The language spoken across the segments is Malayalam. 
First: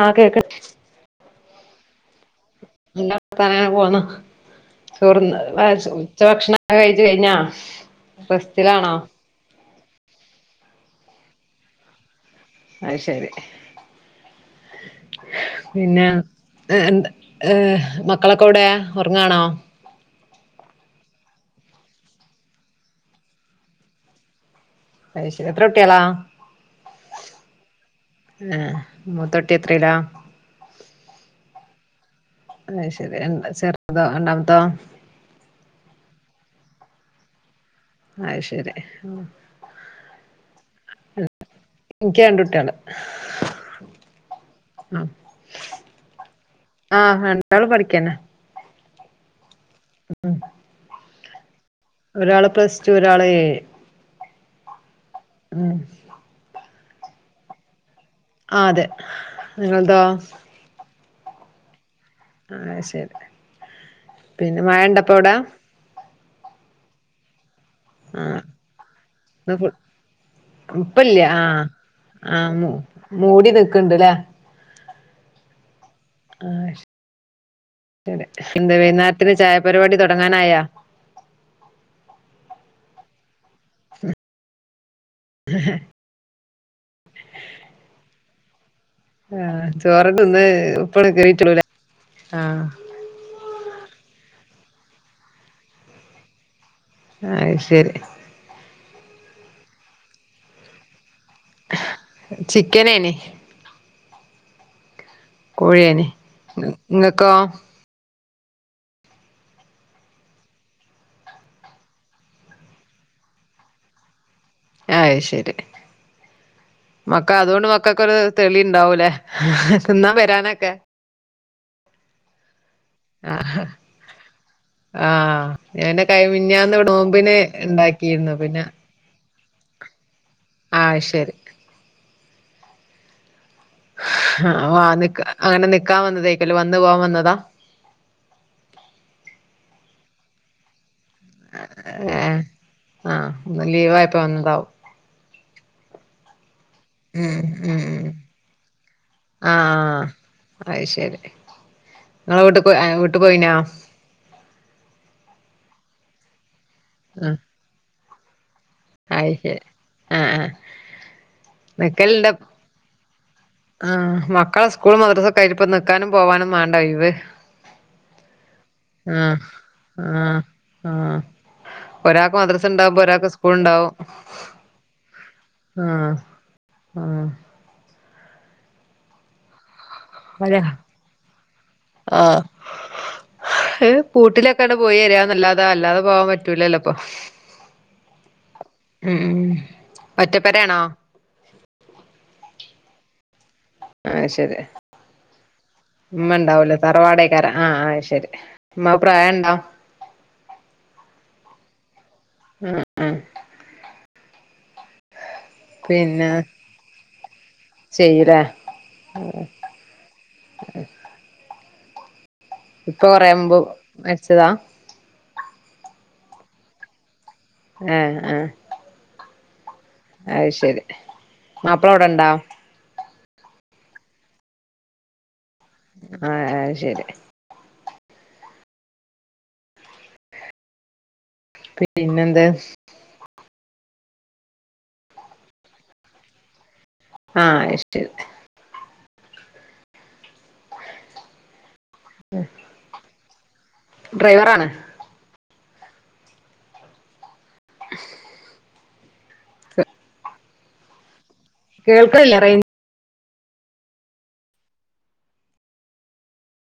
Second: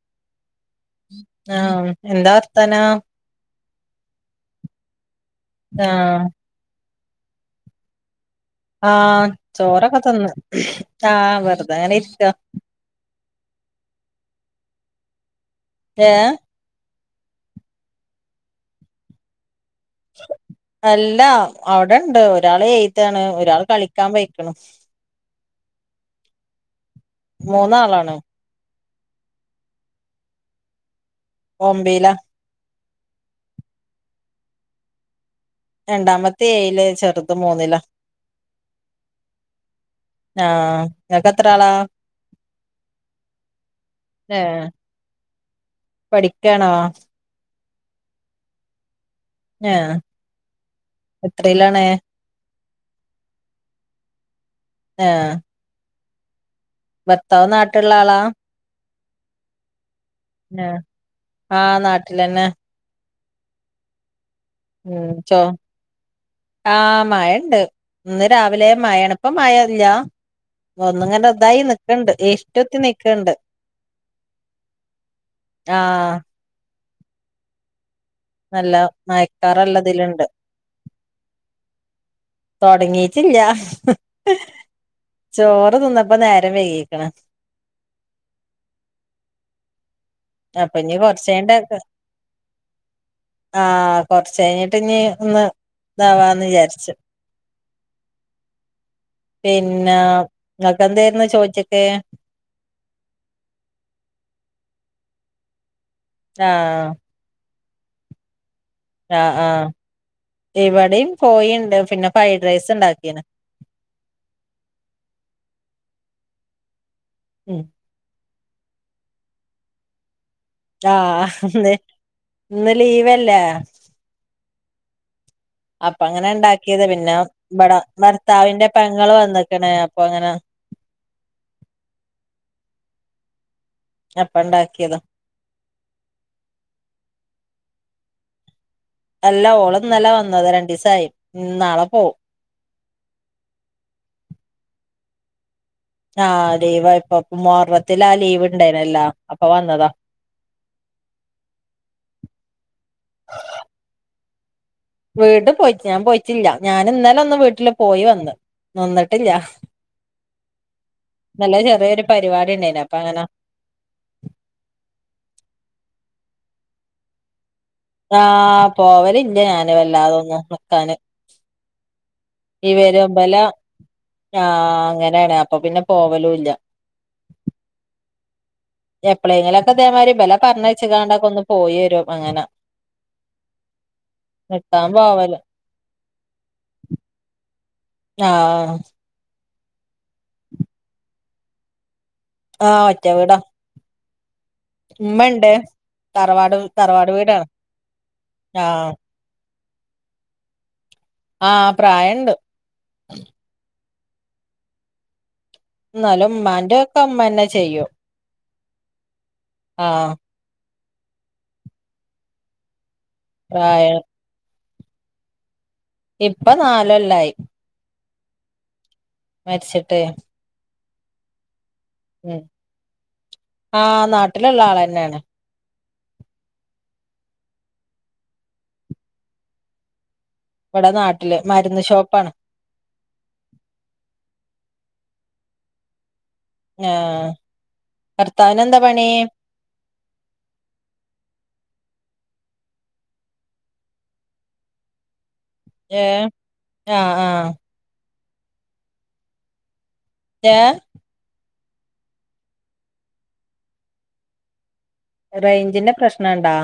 ആഹ് കേക് ആഹ് എന്താ വർത്താനം നല്ല വർത്താനം അങ്ങനെ പോകുന്നു ചോറ് തിന്നോ ആഹ് ഉച്ചഭക്ഷണ ആ കഴിച് കഴിഞ്ഞൊ പട് ആഹ് ചോറൊക്കെ തിന്നു ആഹ് വെറുതങ്ങനെ ഇരിക്ക അഹ് ശരി പിന്നെ ഏഹ് എ എന്ത എഹ് മക്കളൊക്കെ ഇവിടെ ഉറങ്ങാണോ അല്ല അവിടെണ്ട് ഒരാൾ എയ്താണ് ഒരാള് കളിക്കാൻ പോയിക്കണ് അഹ് ശരി എത്ര കുട്ട്യളാ മൂന്നാളാണ് എഹ് മൂത്തൊട്ടി എത്രയിലാ ഒമ്പയില അഹ് ശരി ചെർതോ രണ്ടാമത്തോ രണ്ടാമത്തെ ഏഴില് ചെറുത് മൂന്നില അയ് ശരി ആഹ് ആഹ് ഇങ്ങക്ക് എത്ര ആളാ ഇൻക്ക് രണ്ടു കുട്ട്യേള് ഏഹ് പഠിക്കാണോ ആഹ് രണ്ടാള് പഠിക്കന്നെ ഞാ ഹ ഉം എത്രയിലാണ് ഒരാള് പ്ലസ് ടു ഒരാള് ഏയ്‌ ആഹ് ഉം ഭർത്താവ് നാട്ട്ള്ള ആളാ ആ അതെ നിങ്ങൾതോ ആഹ് ആഹ് നാട്ടിലെന്നെ ആഹ് ശരി പിന്നെ മഴ ഉം ഇണ്ടപ്പ അവിടെ ചോ ആ മഴണ്ട് ഇന്ന് ആഹ് രാവിലേ മഴയാണ് ഇപ്പം ന്ന് ഫു മഴല്ലാ ഇപ്പല്ല ഒന്നുങ്ങനെ ഇതായി ആഹ് നിക്ക്‌ണ്ട് ആഹ് ഇരുട്ടുത്തി നിക്കുണ്ട് മൂടി നിക്ക്ണ്ട്ല്ലേ ആഹ് ആഹ് ശ നല്ല എന്ത് വൈനാരത്തിന് മയക്കാറല്ല ചായപരിപാടി ഇതില്ണ്ട് തുടങ്ങാനായാ തുടങ്ങീട്ടില്ല ചോറ് തിന്നപ്പ നേരം വൈകീക്ണ് ആഹ് ചോറ് തിന്ന് അപ്പൊ ഇനി ഉപ്പട് കേറിട്ടുള്ളൂല കൊറച്ചഴിഞ്ഞിട്ട് ആഹ് ആഹ് കൊർ ച്ചെയ്ഞ്ഞിട്ട് ഞ് ഒന്ന്താവാന്ന്ചാരിച്ച് അയ് ശെരി പിന്നാ നിങ്ങക്കന്തേര്ന്ന് ച്ചോറ്റിക്ക് ചിക്കനേനി കോഴിയേനി ആഹ് ഇങ്ങ ക്കോം ആഹ് ആഹ് ഇവടിം ക്കോയിണ്ട് പിന്നെ ഫ്രൈഡ് റൈസ്ണ്ടാക്കിണ് അഹ് ശെരി മക്ക ഉം അതോണ്ട് മ ക്കക്കൊര്തെളിണ്ടാവൂലേ തിന്നാവെരാന ആഹ് ഇന്ന് ഇന്ന് ലീവെല്ലേ. ആഹ് ആഹ് അപ്പ എന്റെ അങ്ങനെ കൈമിഞ്ഞാന്ന് ഇണ്ടാക്കിയത് നോമ്പിന് ണ്ടാക്കിന്നു പിന്നെ. ങ്ങള് വന്ന്ക്ക്‌ണ് അപ്പൊങ്ങന. ആഹ് ശെരി. അപ്പ ആ ഉണ്ടാക്കിയതാ ആന അങ്ങനെ നിക്കാ വന്നതേക്കല്ലോ വന്ന്പോവാ വന്നതാ. അല്ല ഓള്ന്നലേ വന്നത് രണ്ടീസായി. നാളെ പോവും ഏ ആ ഒ ലീവായപ്പോവന്നതാവും. ആഹ് ലീവായപ്പൊ ഉം ഉം മോറത്തില് ഉം ആ ലീവ് ണ്ടായ്നല്ലാ അപ്പൊ വന്നതാ. അഹ് ശെരി നിങ്ങളെ വീട്ട് പോയി വീട്ട് പോയിനാ. വീട്ട് പോയിറ്റ് ഞാപോയിട്ടില്ല ഞാൻ ഇന്നലെ ഒന്ന് വീട്ടില് പോയി വന്ന്. നിന്നിട്ടില്ല അയി ശെരി ആഹ്, ആ. ഇന്നലെ ചെറ്യോര് പരിവാടിണ്ടായിന് അപ്പ അങ്ങന. ആഹ് മക്കളെ സ്കൂൾ മദ്രസ കയ്ഞ്ഞപ്പ നിക്കാനും പോവാനും വേണ്ടോയ്‌വ്. ആഹ് പോവല്ല്ല ഞാന് വല്ലാതൊന്നും നിക്കാന്. ഒരാക്ക്‌മദ്രസ ഉണ്ടാവുമ്പോ ഒരാക്ക്സ് ഞാഅങ്ങനെണ് അപ്പൊ പിന്നെ ആഹ് പോവലുല്ല. ആഹ്. എപ്പളേങ്കിലൊക്കെ ഇതേമായിരി ബെല അതെ പർഞ്ഞ്ച്ച്ങ്ങാണ്ട്ക്കൊന്ന് പോയി വരും അങ്ങന. ഏ പൂട്ടിലൊക്കെട്പോയിരാനല്ലാതെ അല്ലാതെ പോവാപറ്റൂലല്ലോപ്പൊ. ആഹ്. ഉം ഒറ്റപ്പെരേണോ. ആഹ് ഒറ്റവീടാ. ആഹ് ശെരി. മ്മഇണ്ട്. മ്മണ്ടാവൂലേ തറവാടെയ്കാരം ആഹ് ശെരി ആഹ് ഉമ്മാപ്രായണ്ടോ? ആഹ് പ്രായണ്ട്. ഉം, ആ ന്നാലും മ്മാന്റൊക്കെമ്മന്നെ ചെയ്യും. ചെയ്യുലേ. ആഹ്. ഇപ്പൊ കൊറേമുമ്പ് പ്രായം അരിച്ചതാ. ഇപ്പനാലൊല്ലായി. ആഹ് ആ. മരിച്ചിട്ടേ. അത് ശെരി മാപ്പിളവ്ടെണ്ടാ? ഉം ആഹ് നാട്ടില്ള്ള ആളന്നെണ്. ആഹ് അയ് ശെരി. ഇവടെ നാട്ടില് മര്ന്ന് ഷോപ്പാണ്. പിന്നെന്ത് ആഹ് അത് ശരി ഭർത്താവിനെന്താ പണി? ഉഹ [unintelligible] ഡ്രൈവറാണ്. ഏഹ്, ആഹ്, ആഹ്. [unintelligible] ഏഹ്. കേൾക്കണില്ല റേ റേഞ്ചിന്റെ പ്രശ്നണ്ടോ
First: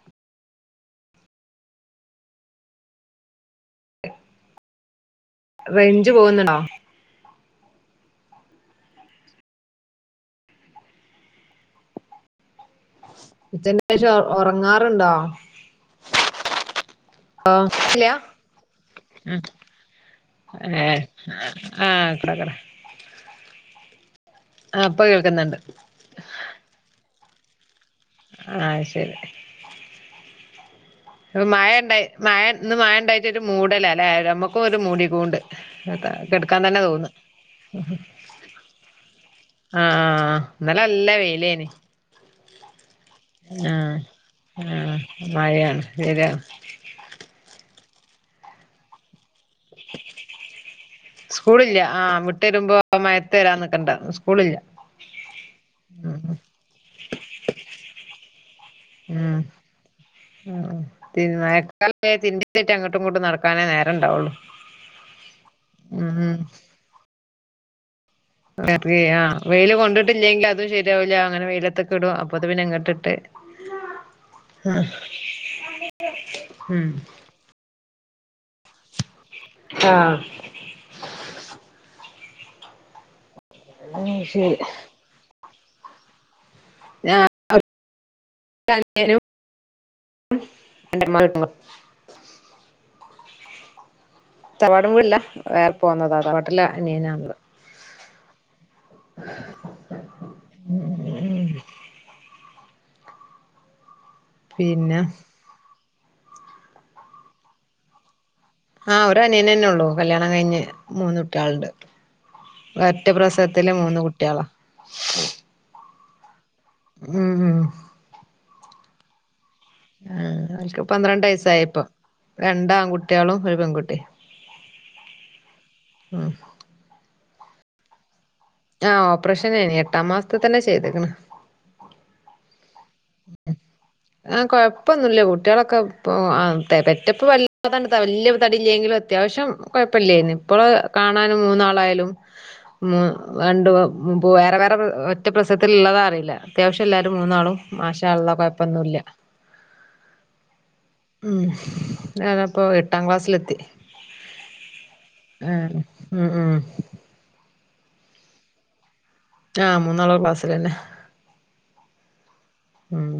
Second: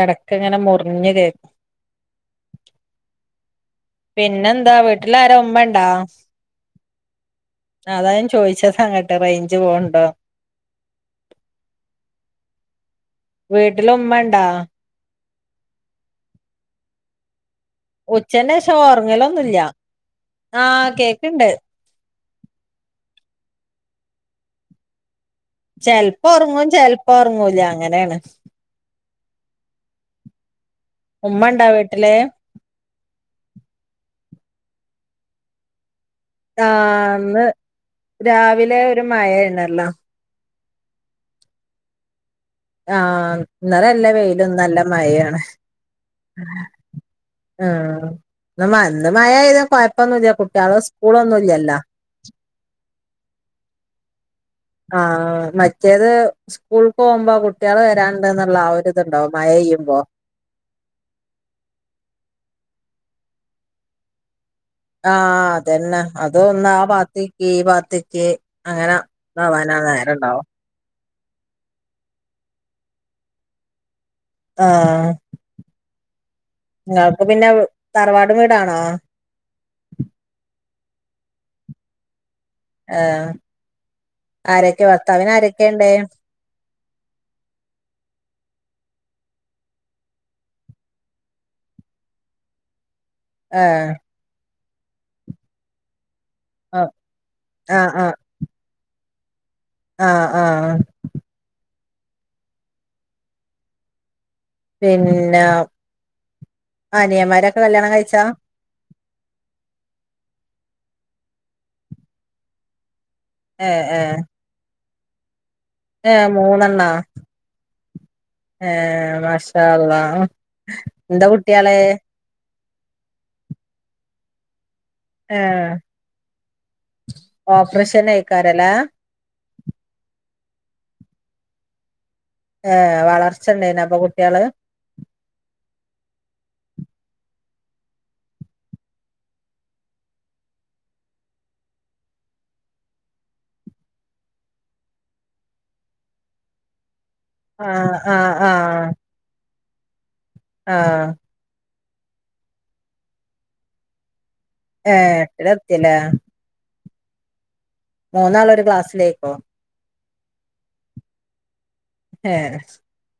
ഇടക്ക് ഇങ്ങനെ മുറിഞ്ഞ് കേ പിന്നെന്താ വീട്ടിലാര ഉമ്മണ്ടോ റേഞ്ച് പോകുന്നുണ്ടോ? അതാ ഞാൻ ചോയിച്ചതങ്ങട്ട് റേഞ്ച് പോണുണ്ടോന്ന്‌ ഉച്ചക്ക് വീട്ടില് ശേഷം ഉമ്മണ്ടാ ഉറങ്ങാറുണ്ടോ ഓഹ് ഇല്ലയാ ഉച്ചന്റെ ശേഷം ഉം ഒറങ്ങലൊന്നുല്ല ആഹ് ഏഹ് കേക്ക്ണ്ട് ആഹ് കട കട ആഹ് ഇപ്പ കേൾക്കുന്നുണ്ട് ചെലപ്പോ ഉറങ്ങും ചെലപ്പോ ഉറങ്ങൂല്ല അങ്ങനേണ് ആഹ് ശരി ഒരു ഉമ്മ ഇണ്ടാ മഴ ഉണ്ടായി വീട്ടില് മയ ഇന്ന് മയണ്ടായിട്ടൊരു മൂടലാ ല്ലേ നമുക്കും ഒരു മുടീങ്ങോണ്ട് അത കടുക്കാൻ തന്നെ തോന്ന ആഹ് ഇന്ന് രാവിലെ ഒരു ആഹ് മഴയായിരുന്നല്ലോ ആഹ് ഇന്നലെ നല്ല വെയിലേന്ന്‌ ആഹ് ഇന്നലെ നല്ല വെയില ഇന്ന് നല്ല ആ മഴയാണ് ആഹ് ഇന്ന് നല്ല മഴ ആയതോണ്ട് കൊയപ്പൊന്നുമില്ല കുട്ടിയാളെ സ് സ്കൂളില്ല ആ വിട്ട് വരുമ്പോ മയത്ത് വരാന്നിക്കണ്ട സ്കൂളില്ല ആഹ് മറ്റേത് ഉം സ്കൂൾക്ക് പോകുമ്പോ കുട്ടിയേള് വരാ ന്നുള്ള ആ ഒരു ഇത്ണ്ടാവും ഉം മഴ പെയ്യുമ്പോ ഉം മയക്കാലായ തിരുമ്പിട്ടേട്ട് അങ്ങോട്ടും ഇങ്ങോട്ടും നടക്കാനേ നേരം ഇണ്ടാവുള്ളു ആഹ് അതന്നെ അതൊന്ന ആ പാത്തിക്ക് ഈ പാത്തിക്ക് വെറി ആഹ് വെയില് കൊണ്ടിട്ടില്ലെങ്കിൽ അതും ശരി യാവുല്ല അങ്ങനെ വെയിലത്തക്കെ ഇടും അപ്പൊ അത് പിന്നെ ഇങ്ങോട്ടിട്ട് ആഹ് ഉം ങ്ങക്ക് പിന്നെ തറവാട് വീടാണോ ആഹ് ആഹ് അത് ശരി ആരൊക്കെ ഭർത്താവിന് ആരൊക്കെ ഉണ്ട് ആഹ് [inaudible] ആഹ് തറവാടുവീടല്ല വേറെ പോന്നതാ തവാട്ടിലനിയനാ ഇള്ളത് ആഹ് ആഹ് ആഹ് ആഹ് പിന്നെ അനിയമാരൊക്കെ കല്യാണം കഴിച്ചാ ആഹ് ഒരനിയനന്നെ ഉള്ളൂ കല്യാണം കഴിഞ്ഞ് മൂന്നുട്ടിയാളുണ്ട് ഒരൊറ്റ പ്രസ ത്തില് ഏഹ് മൂന്ന് ഏഹ് കുട്ടിയോളാ ഏഹ് മൂന്നെണ്ണ ഉം ഉം ഏഹ് മാഷാ ആ അല്ലാഹ് എന്താ കുട്ടിയേള് രണ്ടാൺകുട്ടിയാളും ഒരു പെൺകുട്ടി ഏഹ് ഉം ഓപ്പറേഷനേക്കാരം ല്ലേ ആഹ് ഓപ്പറേഷനേന്ന് എട്ടാം മാസത്ത് തന്നെ ചെയ്തേക്കണ് ഏഹ് വളർച്ചണ്ടായിന അപ്പൊ കുട്ടികള് കൊയപ്പൊന്നുമല്ല കുട്ടികളൊക്കെ ഇപ്പൊ പെറ്റപ്പ വല്ലാതാണ്ട് വലിയ തടില്ലെങ്കിലും അത്യാവശ്യം കുഴപ്പില്ലേന്ന്‌ ഇപ്പോള് കാണാനും മൂന്നാളായാലും മ് രണ്ട് വ്‌ പു വേറെ വേറെ ഒറ്റ പ്രസവത്തില് ഇള്ളതാ അറിയില്ല അത്യാവശ്യം എല്ലാരും മൂന്നാളും ആഹ് മാഷാ ആഹ് അല്ലാഹ് ആഹ് കൊഴപ്പൊന്നുല്ല്യ ആഹ് ഉം ഞാനപ്പോ എട്ടാം ക്ലാസ്സിലെത്തി ഏഹ് ആണ് എട്ടിലെത്തില്ലേ ഉം ഉം മൂന്നാളൊരു ക്ലാസ്സിലേയ്ക്കു ആഹ് മൂന്നാളൊള്ക്ലാസ്സിലെന്നെ ഏഹ് ഉം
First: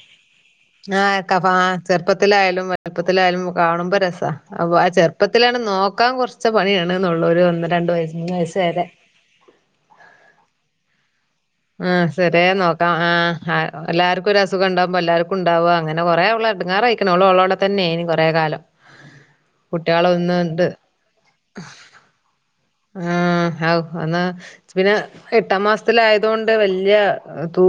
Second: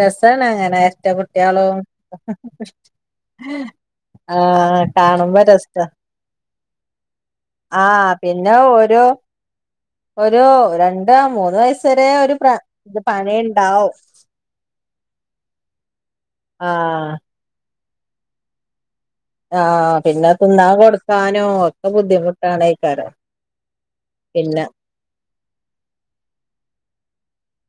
രസാണ് അങ്ങനെ എരട്ട ആഹ് ക ഫ് കുട്ട്യാളും ആഹ് ചെർപ്പത്തിലായാലും വൽപ്പത്തിലായാലും കാണുമ്പോ രസ സാ അപ്പൊ ആഹ് ആ കാണുമ്പോ ചെർപ്പത്തിലാണ് രസാ നോക്കാൻ കൊർച്ച പണിയാണ്ന്നൊള്ളൂ ഒര് ഒന്ന ആഹ് പിന്നെ ഒരു ഒരു രണ്ടോമൂന്ന് വ വയസ് വരെ ആഹ് സെറ്യെ നോക്കാം ആഹ് ഹ എല്ലാര്ക്കു ഒര് അസുഖണ്ടവുമ്പൊ എല്ലാര്ക്കുണ്ടാവാ അങ്ങനെ കൊറേ ഓള് എട്ങ്ങാറയ് ക്ക്ണ് ആഹ് ഓള് ഓളോടെ തന്നേയ്നി കൊറേ കാലം ആഹ് കുട്ട്യാള് പിന്നെ ഒന്ന്ണ്ട് തിന്നാൻ കൊടുക്കാനോ ഒക്കെ ബുദ്ധിമുട്ടാണേക്കാരം ആഹ് ഹാവു ഒന്ന് പിന്നെ എട്ടാം മാസ്ത്തിലായ്തോണ്ട് വെല്ല്യെ തൂ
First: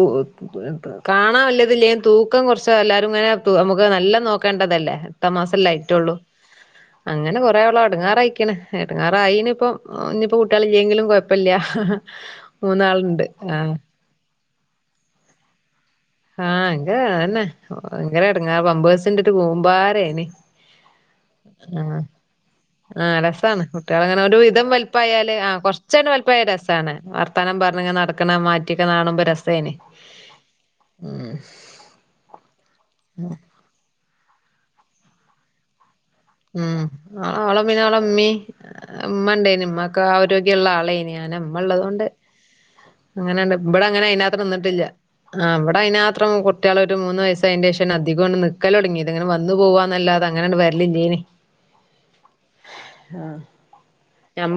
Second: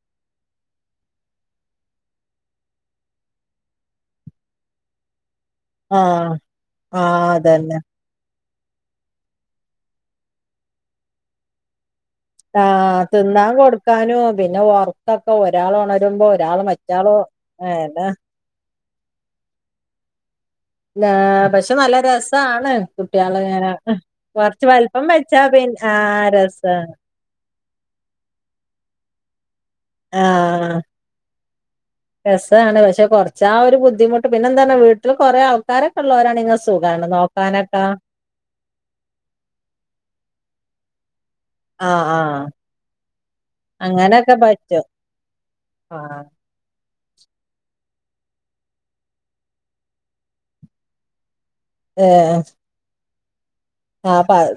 കാണാവല്യത് ഇലേലും തൂക്കം കൊർച്ച് എല്ലാരുംങ്ങനെ നമുക്ക് നല്ലം നോക്കേണ്ട ഇതല്ലേ ട്ടാ മാസംല്ലെ അയ്റ്റൊള്ളൂ ആഹ് ആഹ് അങ്ങനെ കൊറേ അതന്നെ ഓള്എടങ്ങാറയ്ക്ക്ന് എടങ്ങാറ് ആയിന്പ്പൊ ഇഞ്പ്പൊ കുട്ട്യാള് ഇല്ലെങ്കിലും കൊഴപ്പല്ല്യ ആഹ് തിന്നാൻകൊട്ക്കാനും പിന്നെ ഒർ ക്കൊക്കെ ഒരാളൊണരുമ്പോ ഒരാള് മറ്റാളോ ഏഹ് ട് ന്നട്ട്ങ്ങേ പമ്പേഴ്സ്ന്റൊരു കൂമ്പാരേയ്നി ആഹ് പക്ഷെ നല്ലരെസ് സാണ് ആഹ് രസാണ് കുട്ട്യാള്ങ്ങനെ കുട്ടികളങ്ങനെ ഒരു കൊർച്ച് വിധം വൽപ്പം വലിപ്പായാല് വെച്ചാ പിന്നെ ആഹ് രസാണ് ത്താനം പർഞ്ഞ്ങ്ങനെ നടക്ക്ണെ മാറ്റിക്ക്ണാണുമ്പ രസേയ്നി ഇഹ് ആഹ് രസാണ് പക്ഷെ കൊർച്ചാ ഒരു ബുദ്ധിമുട്ട് പിന്നെ എന്തണ് വീട്ട്ല് കൊറേ ആൾക്കാരൊക്കെ ഇള്ളോരാണെങ്ങ സുഖാണ് നോക്കാനൊക്കാ ഇമ്മണ്ടേയ്നി ഉമ്മക്ക് ആരോഗ്യള്ള ആളേയ്നി ആനെ മ്മ ആഹ് ആഹ് അങ്ങനെ ആണ്ട് ബടെ അങ്ങനെ അങ്ങനൊക്കെ അയ്നാത്രം പറ്റും നിന്ന്ട്ടില്ല്യ ആഹ് വടെ ആഹ് അയ്നാത്രം കു ട്ട്യാളൊരു മൂന്ന് വസ്സായിന്റെശാണ് അധികം ആണ്ട് നിക്കലൊട്ങ്യേത് ഇങ്ങനെ വന്ന് പോവാന്നല്ലാതെ അങ്ങനണ്ട് വെര്ല്ലില്ലേയ്നി ഏഹ് ആഹ് ഞാപ്പഹ്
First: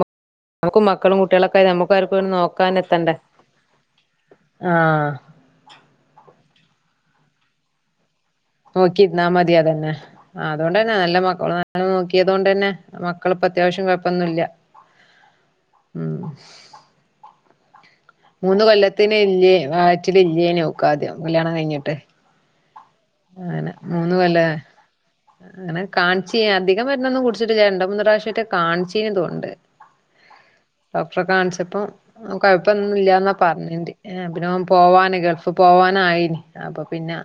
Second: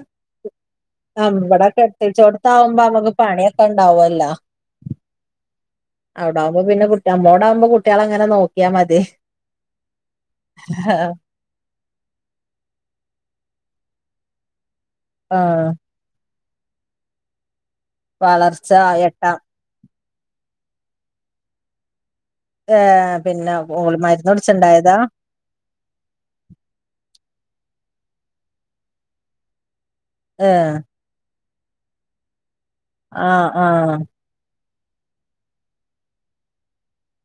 അഹ് മ് കുട്ട്യാളൊക്കായി ബടെ നമ്മുക്കാർക്കും നോക്കാൻ കെട്ടിച്ചോട്താവുമ്പൊ അമ്മക്ക് എത്തണ്ടേ പണിയൊക്കെണ്ടാവൊല്ലോ ആഹ് അവ്ടാവുമ്പൊ പിന്നെ കുട്ടി അമ്മളോടാവുമ്പൊ കുട്ട്യാളങ്ങനെ ന്നോ നോക്കി ഇര്ന്നാമതി അതെന്നെ ആഹ് അതോണ്ടെന്നെ നല്ല മക്കളു ആ ങ്ങനെ നോക്ക്യേതോണ്ടെന്നെ മക്കള്പ്പൊ അത്യാവശ്യം കൊഴ്പ്പൊന്നുല്ല്യ ആഹ് ഉം മൂന്ന് വളർച്ച കൊല്ലത്തിന് എട്ടാം ഇല്ലേയ് വയറ്റ്ല് ഇല്ല്യേയ്നി ഓക്കാദ്യം കല്ല്യാണം കഴ്ഞ്ഞ്ട്ട് ഏഹ് പിന്നെ ഓള് കൊല്ല മര്ന്നുട്ച്ച് ഇണ്ടായതാ അങ്ങനെ കാണിച്ചിന് അധികം മര്ന്നൊന്നും കുട്ച്ച്ട്ടില്ല രണ്ടുമൂന്ന് പ്രാവിശ്യെറ്റെ കാണിച്ചിന്ന് തോന്ന്ണ്ട് ഏഹ് ഡോക്ടറെ കാണിച്ചപ്പം കൊഴപ്പൊന്നുല്ലന്നാ ആഹ് പറഞ്ഞിണ്ട് ആഹ് പിന്നോം പോവാന് ഗൾഫ് പോവാനായിന് അപ്പൊ പിന്നെ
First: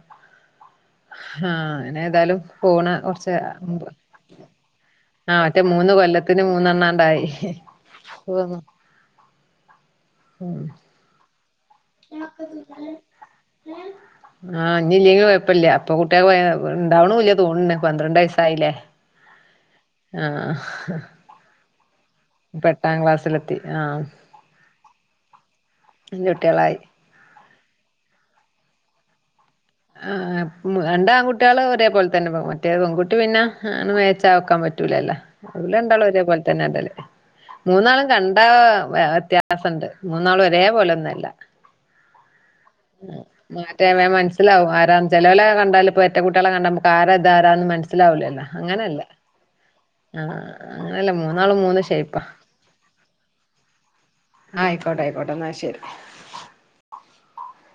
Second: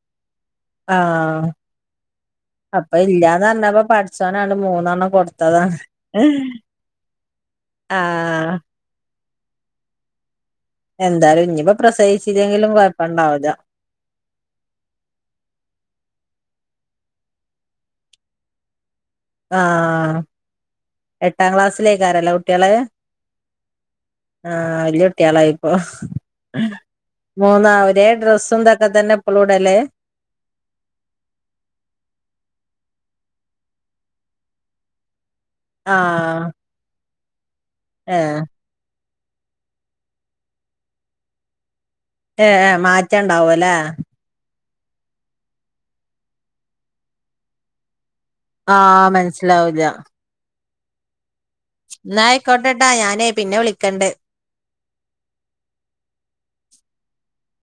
ആഹ് അങ്ങനെതായാലും പോണ അപ്പൊ കൊർച്ചെ ഇല്ലാന്ന് പറഞ്ഞപ്പോ ആഹ് പടച്ചോനാണ്ട് മൂന്നെണ്ണം മറ്റേ കൊടുത്തതാണ് മൂന്ന് കൊല്ലത്തിന് മൂന്നെണ്ണണ്ടായി ഉം ആഹ് എന്തായാലും ഞ്ഞിപ്പോ പ്രസവിച്ചില്ലെങ്കിലും കൊഴപ്പണ്ടാവൂല ആഹ് ഞ്ഞില്ലെങ്കിലും കൊയ്പ്പല്ല പ്പൊ കുട്ട്യാ ണ്ടാവണൂല്ല തോന്ന്ണ് പന്ത്രണ്ട് വയസായില്ലേ ആഹ് എട്ടാം ക്ലാസ്സിലേക്കാരാല്ലെ കു ഇപ്പെട്ടാം ക്ലാസ്സിലെത്തി ആഹ് ആഹ് വെല്യ കുട്ട്യാളായിപ്പൊ അഞ്ച് കുട്ടികളായി മൂന്നാ ഒരേ ഡ്രസ്സും തൊക്കെ തെന്നെ ഇപ്പളും ഇടല്- ആഹ് മ് രണ്ട് ആൺകുട്ട്യാള് ഒരേപോലെത്തെന്നെ മറ്റേ പെൺകുട്ടി പിന്നെ മാച്ചാക്കാൻ പറ്റൂലല്ലോ ഓല് രണ്ടാളും ഒരേപോൽ ആഹ് ത്തെന്നെ ഇടല് മൂന്നാളും ഏഹ് കണ്ടാ വ്യത്യാ സണ്ട് മൂന്നാളും ഒരേ പോലൊന്നും അല്ല ഏ എം മറ്റേ മേം മൻസ് സിലാവും ആരാന്ന് ചെലോലെ കണ്ടാല് പ്പൊ എരട്ട കുട്ട്യാളെ കണ്ടാല് ആരാ ഇതാരാ മൻസ്സിലാവൂലല്ലോ ആഹ് മൻസ്സിലാവൂല്ല ആഹ് ആഹ് അങ്ങനല്ല മൂന്നാളും മൂന്ന്- ന്നാ അയ്ക്കോട്ടെ ട്ടോ ഞാനേ പിന്നെ വിളക്കണ്ട് അയ്ക്കോട്ടെ അയ്ക്കോട്ടെ ന്നാ ശെരി